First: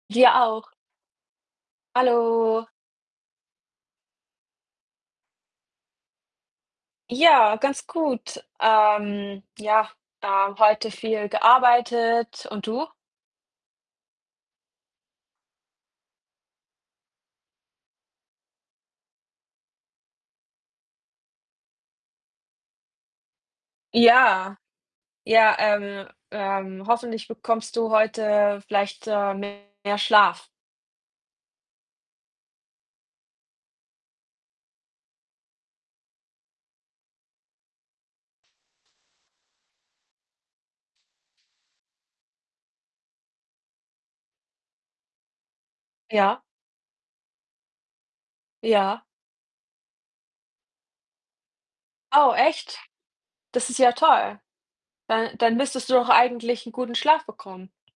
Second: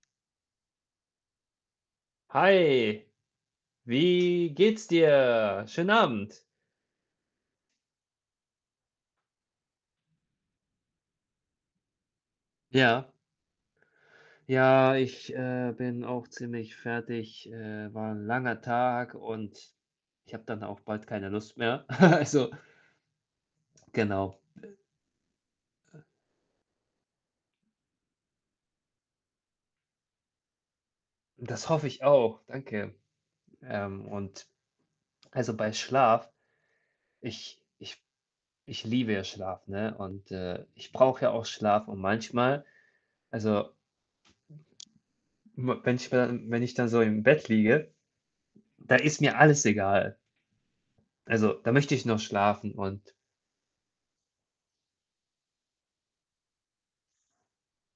Dir auch. Hallo. Hi. Wie geht's dir? Schönen Abend. Ja, ganz gut. Ähm, ja, äh, heute viel gearbeitet und du? Ja. Ja, ich, äh, bin auch ziemlich fertig. Äh, war 'n langer Tag und ich habe dann auch bald keine Lust mehr. Also genau. Ja. Ja, ähm, ähm, hoffentlich bekommst du heute vielleicht, äh, mehr Schlaf. Das hoffe ich auch, danke. Ähm, und also, bei Schlaf ich ich ich liebe ja Schlaf, ne? Und, äh, ich brauche ja auch Schlaf und manchmal, also m wenn ich mir Ja. dann wenn ich dann so im Bett liege, da Ja. ist mir alles egal. Also, da möchte ich noch Oh, schlafen echt? und Das ist ja toll. Dann dann müsstest du doch eigentlich 'n guten Schlaf bekommen.